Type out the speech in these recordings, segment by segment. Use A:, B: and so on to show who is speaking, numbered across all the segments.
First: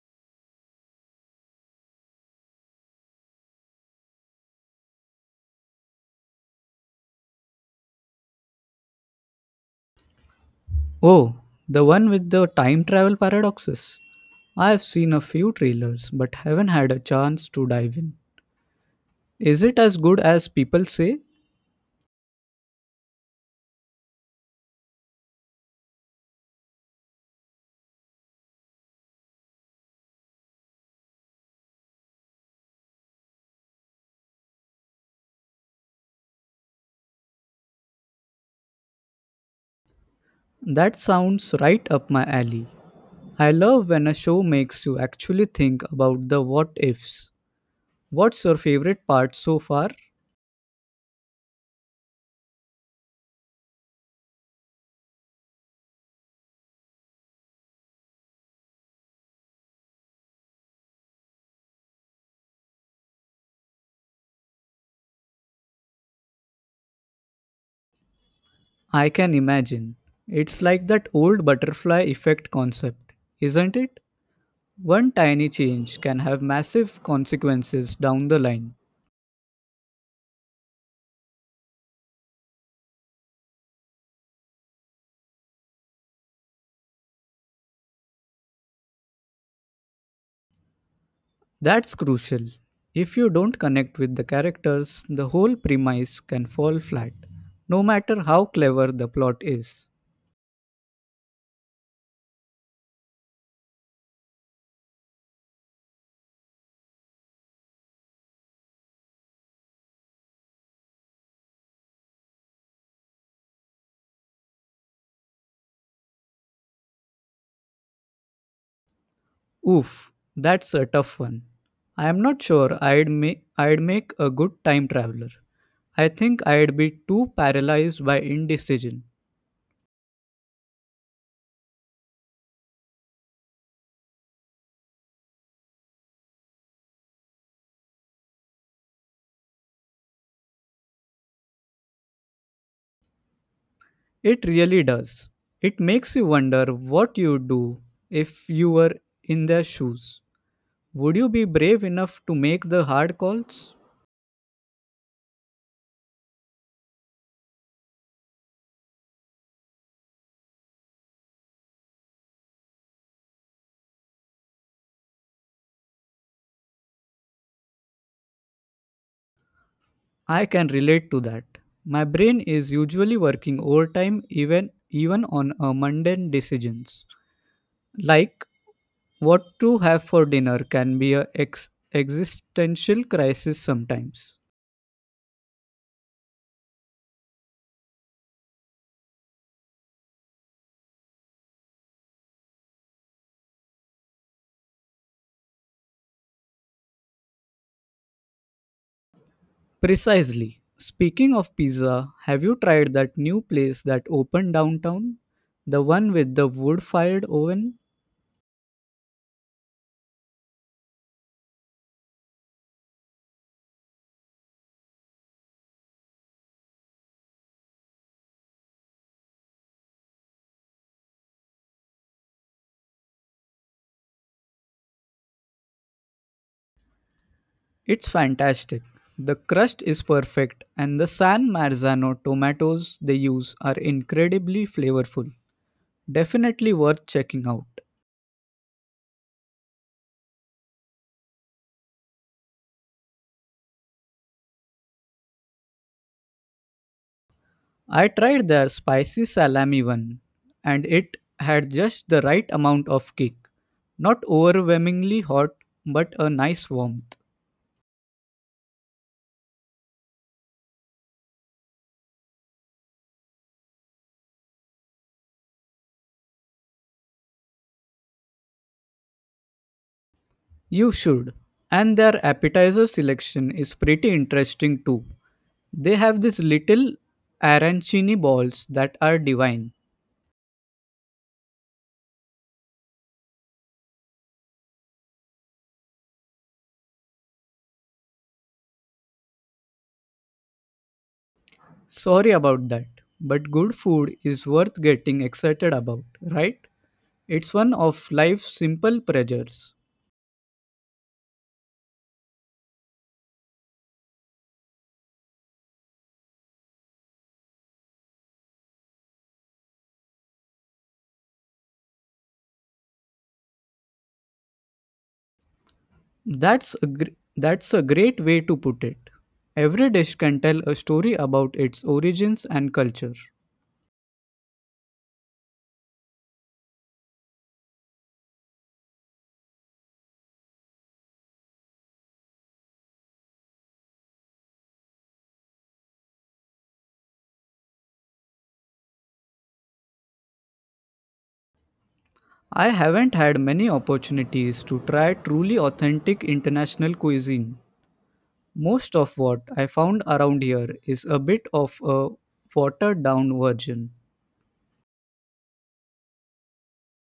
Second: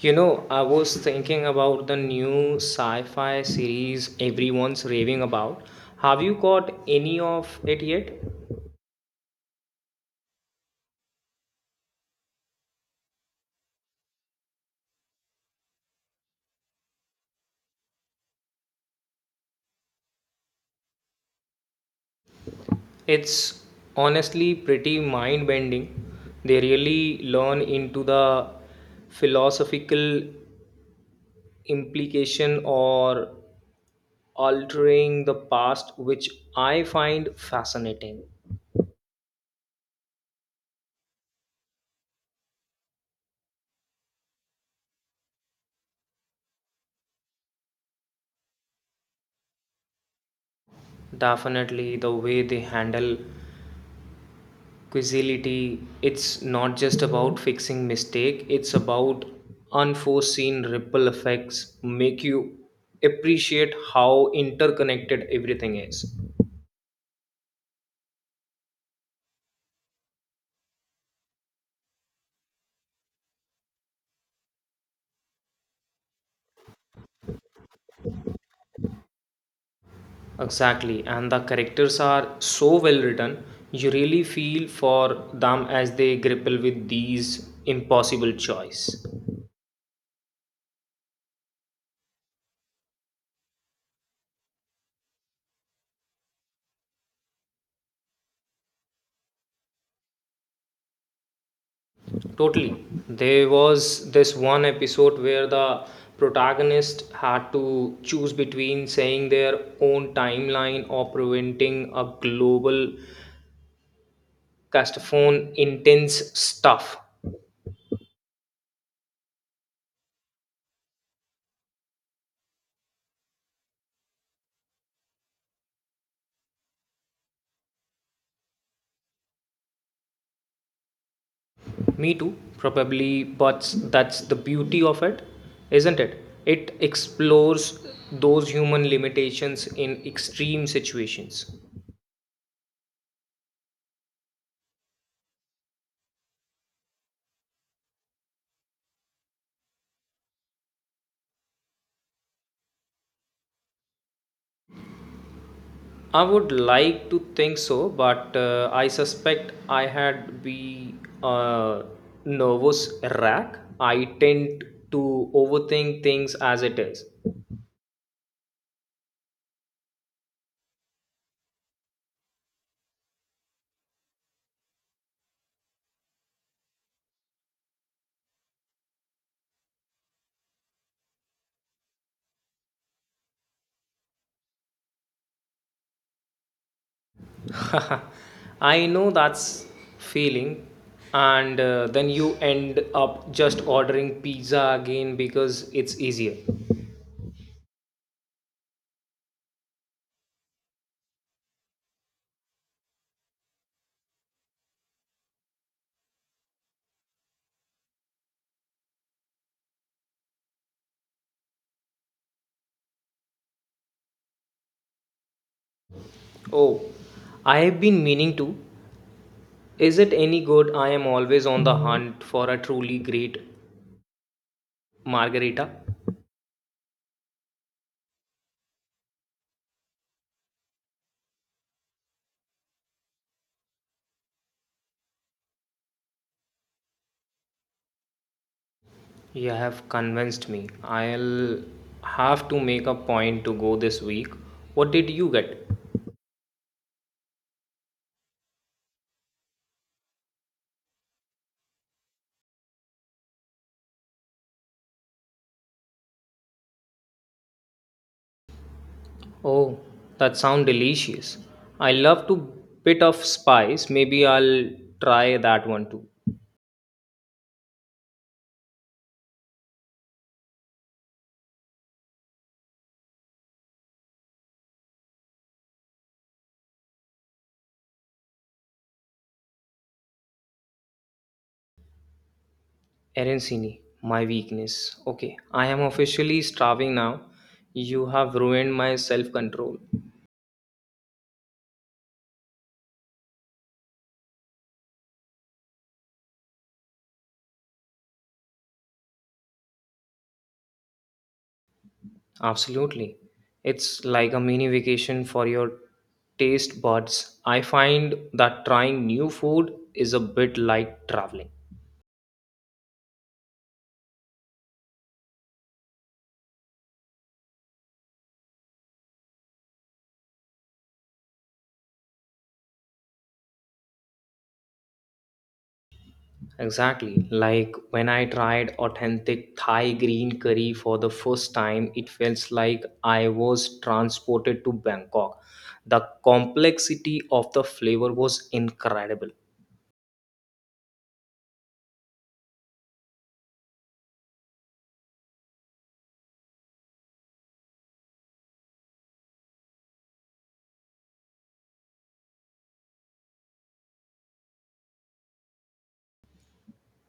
A: I was thinking about the new sci fi series everyone's raving about. Have you got any of it yet?
B: Oh, the one with the time travel paradoxes. I've seen a few trailers but haven't had a chance to dive in. Is it as good as people say?
A: It's honestly pretty mind bending. They really learn into the philosophical implication or altering the past, which I find fascinating.
B: That sounds right up my alley. I love when a show makes you actually think about the what ifs. What's your favorite part so far?
A: Definitely, the way they handle quizility it's not just about fixing mistake it's about unforeseen ripple effects make you appreciate how interconnected everything is
B: I can imagine. It's like that old butterfly effect concept, isn't it? One tiny change can have massive consequences down the line.
A: exactly and the characters are so well written you really feel for them as they grapple with these impossible choice.
B: That's crucial. If you don't connect with the characters, the whole premise can fall flat, no matter how clever the plot is.
A: Totally. There was this one episode where the protagonist had to choose between saying their own timeline or preventing a global castaphone intense stuff.
B: Oof, that's a tough one. I am not sure I'd make a good time traveler. I think I'd be too paralyzed by indecision.
A: Me too, probably, but that's the beauty of it, isn't it? It explores those human limitations in extreme situations.
B: It really does. It makes you wonder what you'd do if you were in their shoes. Would you be brave enough to make the hard calls?
A: I would like to think so, but I suspect I had be a nervous wreck. I tend to overthink things as it is.
B: I can relate to that. My brain is usually working overtime even on a mundane decisions. Like what to have for dinner can be a existential crisis sometimes.
A: I know that's feeling, and then you end up just ordering pizza again because it's easier.
B: Precisely. Speaking of pizza, have you tried that new place that opened downtown? The one with the wood-fired oven?
A: Oh, I have been meaning to. Is it any good? I am always on the hunt for a truly great margarita.
B: It's fantastic. The crust is perfect and the San Marzano tomatoes they use are incredibly flavorful. Definitely worth checking out.
A: You have convinced me. I'll have to make a point to go this week. What did you get?
B: I tried their spicy salami one and it had just the right amount of kick. Not overwhelmingly hot, but a nice warmth.
A: Oh, that sounds delicious. I love to bit of spice. Maybe I'll try that one too.
B: You should. And their appetizer selection is pretty interesting too. They have these little arancini balls that are divine.
A: Arancini, my weakness. Okay, I am officially starving now. You have ruined my self-control.
B: Sorry about that, but good food is worth getting excited about, right? It's one of life's simple pleasures.
A: Absolutely. It's like a mini vacation for your taste buds. I find that trying new food is a bit like traveling.
B: That's a great way to put it. Every dish can tell a story about its origins and culture.
A: Exactly. Like when I tried authentic Thai green curry for the first time, it felt like I was transported to Bangkok. The complexity of the flavor was incredible.
B: I haven't had many opportunities to try truly authentic international cuisine. Most of what I found around here is a bit of a watered down version.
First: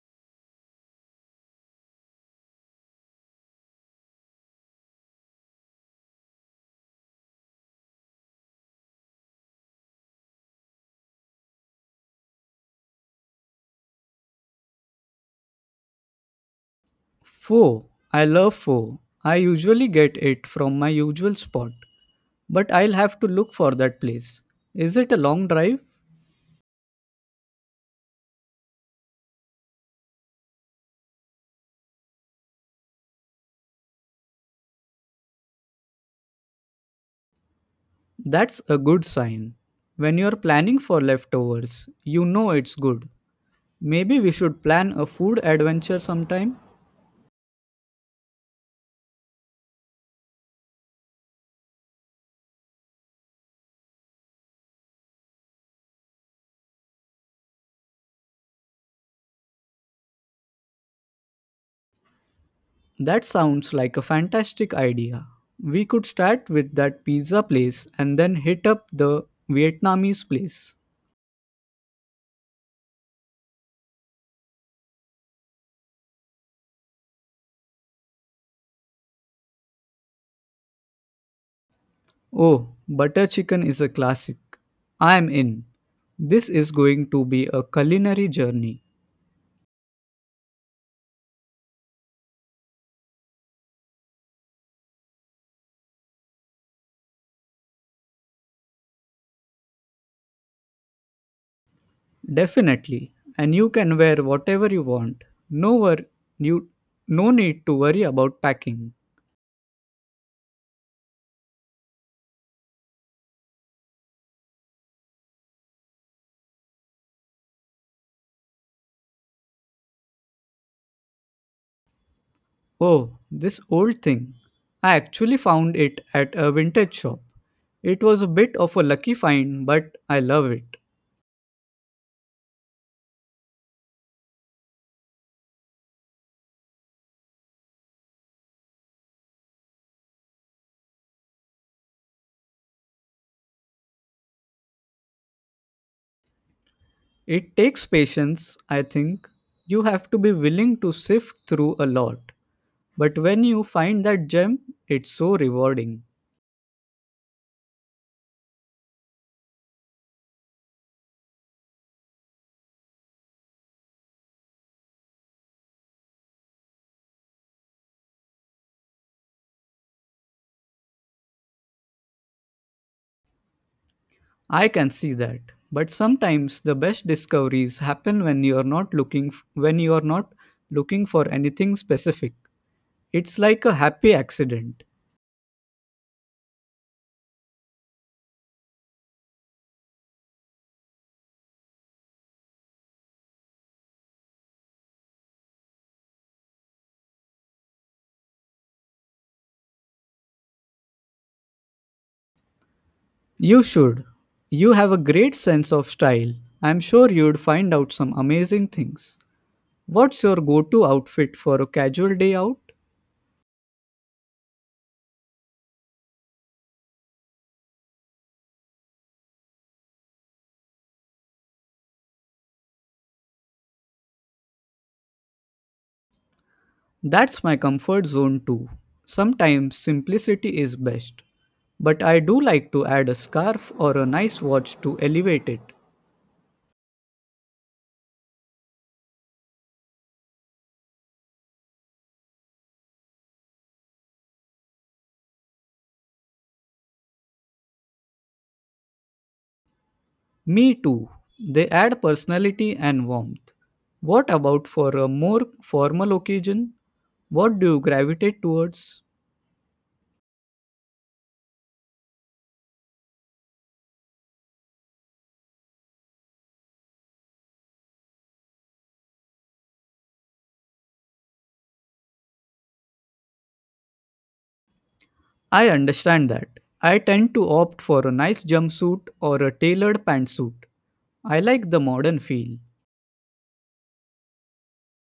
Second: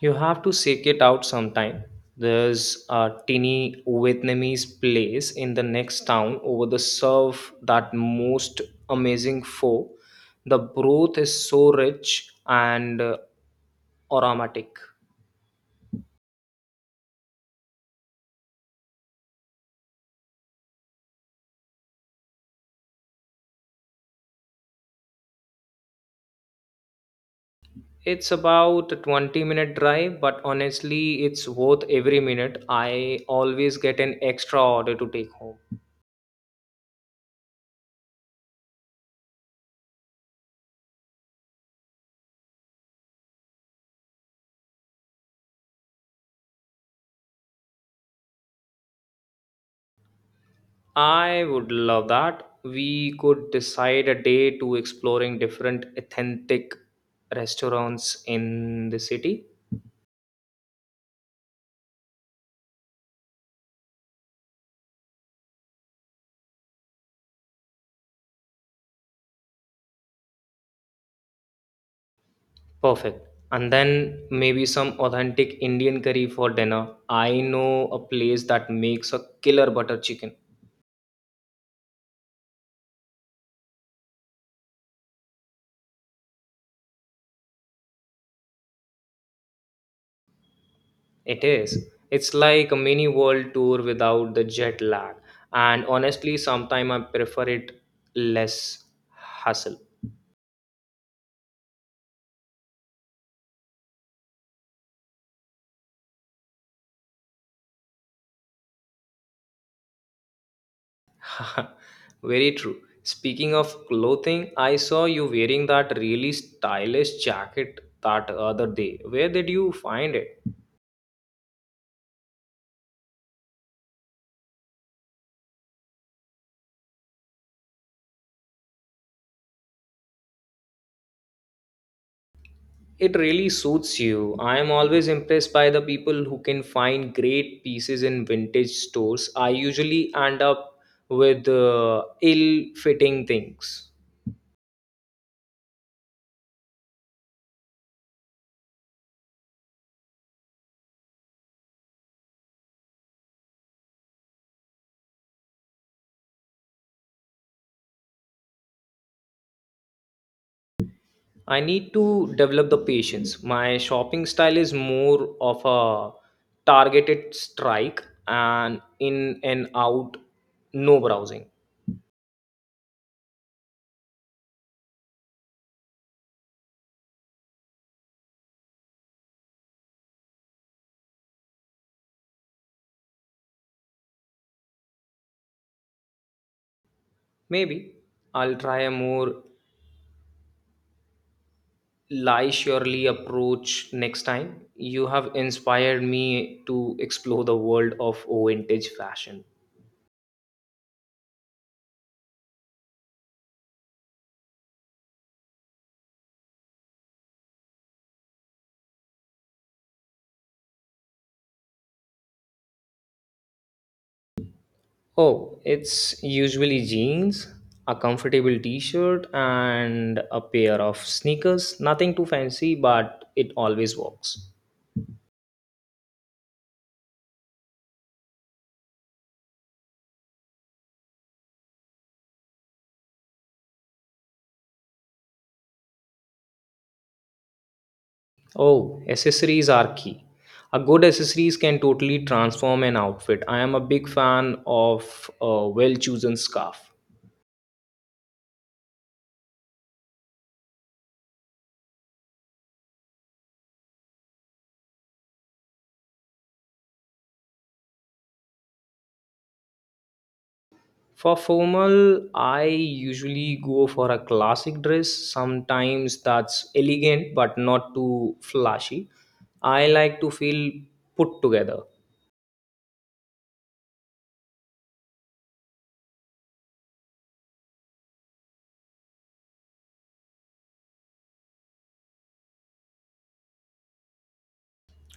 A: You have to seek it out sometime. There's a tiny Vietnamese place in the next town over the surf that most amazing pho. The broth is so rich and aromatic.
B: Pho, I love pho. I usually get it from my usual spot, but I'll have to look for that place. Is it a long drive?
A: It's about a 20-minute drive, but honestly, it's worth every minute. I always get an extra order to take home.
B: That's a good sign. When you're planning for leftovers, you know it's good. Maybe we should plan a food adventure sometime?
A: I would love that. We could decide a day to exploring different authentic restaurants in the city.
B: That sounds like a fantastic idea. We could start with that pizza place and then hit up the Vietnamese place.
A: Perfect. And then maybe some authentic Indian curry for dinner. I know a place that makes a killer butter chicken.
B: Oh, butter chicken is a classic. I am in. This is going to be a culinary journey.
A: It is. It's like a mini world tour without the jet lag. And honestly, sometimes I prefer it less hustle.
B: Definitely. And you can wear whatever you want. No wor- you no need to worry about packing.
A: Very true. Speaking of clothing, I saw you wearing that really stylish jacket that other day. Where did you find it?
B: Oh, this old thing. I actually found it at a vintage shop. It was a bit of a lucky find, but I love it.
A: It really suits you. I am always impressed by the people who can find great pieces in vintage stores. I usually end up with ill fitting things.
B: It takes patience, I think. You have to be willing to sift through a lot. But when you find that gem, it's so rewarding.
A: I need to develop the patience. My shopping style is more of a targeted strike and in and out, no browsing.
B: I can see that. But sometimes the best discoveries happen when you are not looking for anything specific. It's like a happy accident.
A: Maybe I'll try a more lie surely approach next time. You have inspired me to explore the world of vintage fashion.
B: You should. You have a great sense of style. I'm sure you'd find out some amazing things. What's your go to outfit for a casual day out?
A: Oh, it's usually jeans, a comfortable t shirt, and a pair of sneakers. Nothing too fancy, but it always works.
B: That's my comfort zone too. Sometimes simplicity is best. But I do like to add a scarf or a nice watch to elevate it.
A: Oh, accessories are key. A good accessories can totally transform an outfit. I am a big fan of a well-chosen scarf.
B: Me too. They add personality and warmth. What about for a more formal occasion? What do you gravitate towards?
A: For formal, I usually go for a classic dress. Sometimes that's elegant but not too flashy. I like to feel put together.
B: I understand that. I tend to opt for a nice jumpsuit or a tailored pantsuit. I like the modern feel.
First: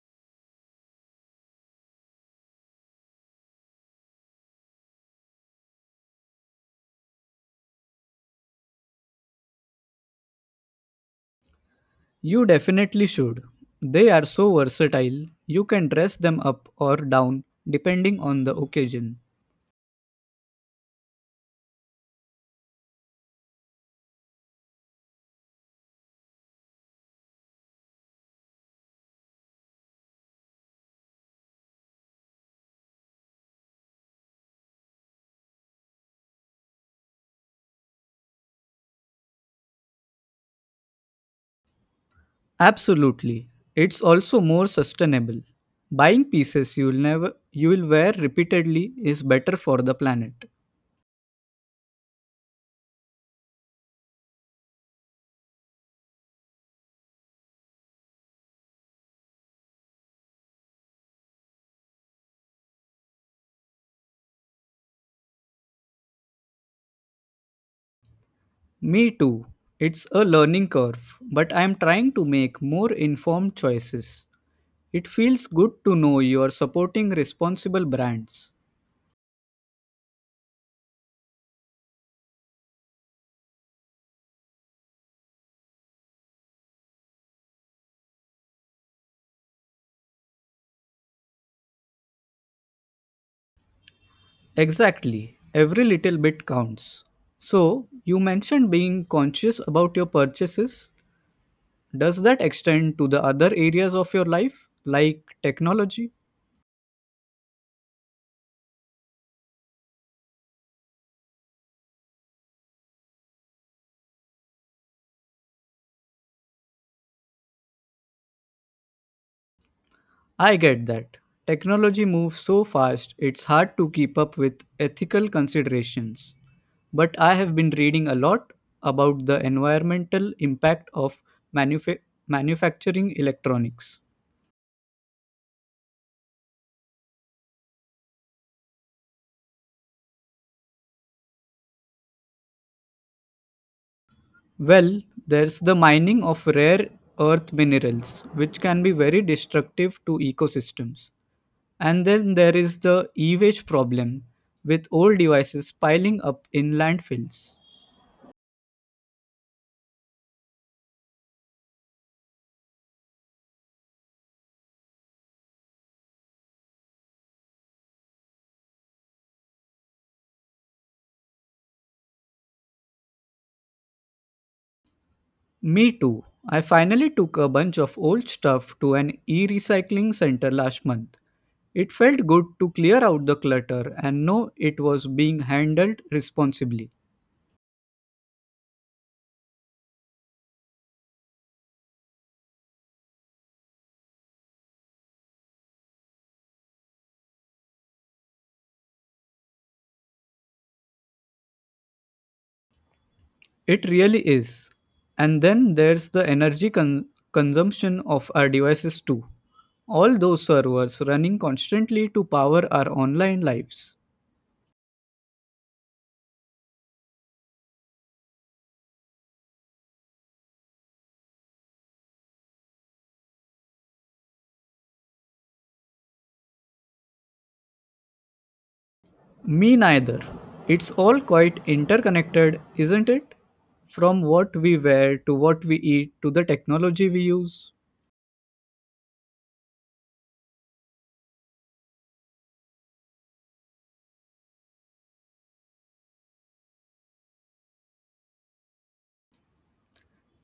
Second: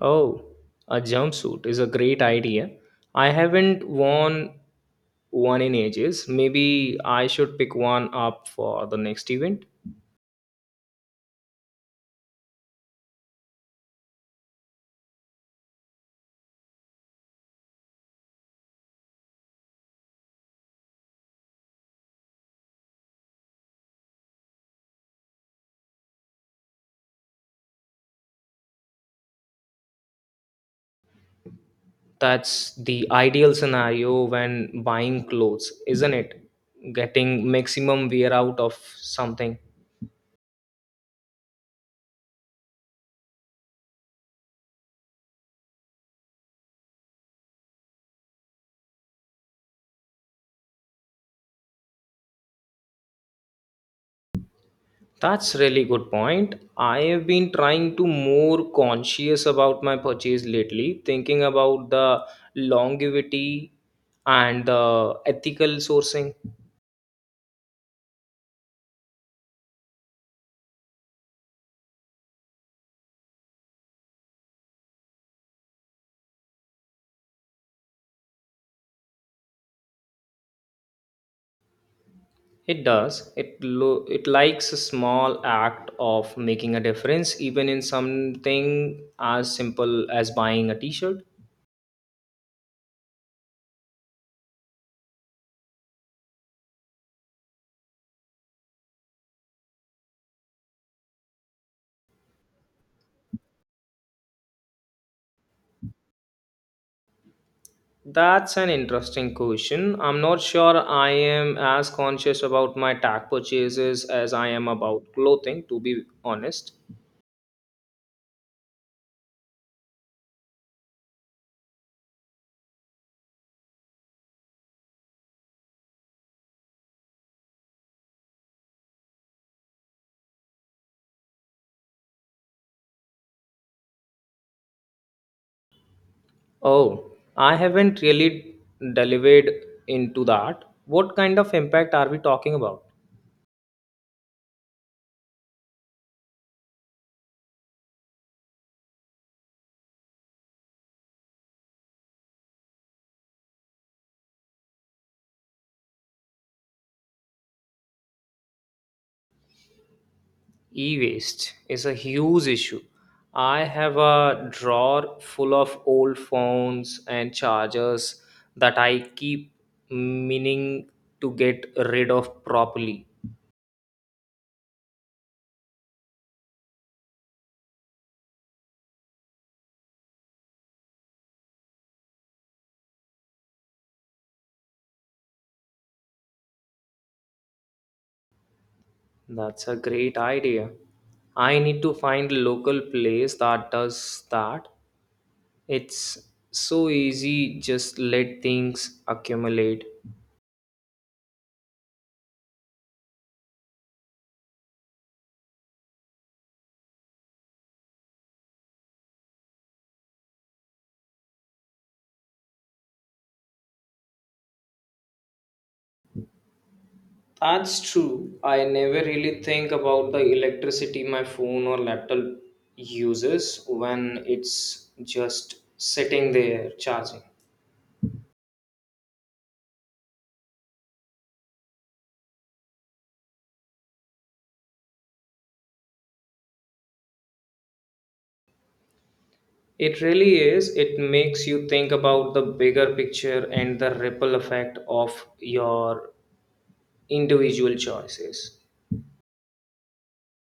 A: Oh, a jumpsuit is a great idea. I haven't worn one in ages. Maybe I should pick one up for the next event.
B: You definitely should. They are so versatile, you can dress them up or down depending on the occasion.
A: That's the ideal scenario when buying clothes, isn't it? Getting maximum wear out of something.
B: Absolutely. It's also more sustainable. Buying pieces you'll never you will wear repeatedly is better for the planet.
A: That's really good point. I have been trying to more conscious about my purchase lately, thinking about the longevity and the ethical sourcing.
B: Me too. It's a learning curve, but I'm trying to make more informed choices. It feels good to know you are supporting responsible brands.
A: It does. It likes a small act of making a difference, even in something as simple as buying a T-shirt.
B: Exactly, every little bit counts. So, you mentioned being conscious about your purchases. Does that extend to the other areas of your life, like technology?
A: That's an interesting question. I'm not sure I am as conscious about my tag purchases as I am about clothing, to be honest.
B: I get that. Technology moves so fast, it's hard to keep up with ethical considerations. But I have been reading a lot about the environmental impact of manufa- manufacturing electronics.
A: Oh, I haven't really delivered into that. What kind of impact are we talking about?
B: Well, there's the mining of rare earth minerals, which can be very destructive to ecosystems. And then there is the e-waste problem, with old devices piling up in landfills.
A: E waste is a huge issue. I have a drawer full of old phones and chargers that I keep meaning to get rid of properly.
B: Me too. I finally took a bunch of old stuff to an e-recycling center last month. It felt good to clear out the clutter and know it was being handled responsibly.
A: That's a great idea. I need to find a local place that does that. It's so easy, just let things accumulate.
B: It really is. And then there's the consumption of our devices too. All those servers running constantly to power our online lives.
A: That's true. I never really think about the electricity my phone or laptop uses when it's just sitting there charging.
B: Me neither. It's all quite interconnected, isn't it? From what we wear to what we eat to the technology we use.
A: It really is. It makes you think about the bigger picture and the ripple effect of your individual choices.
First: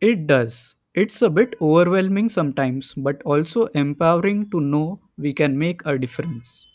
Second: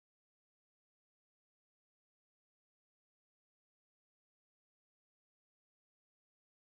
B: It does. It's a bit overwhelming sometimes, but also empowering to know we can make a difference.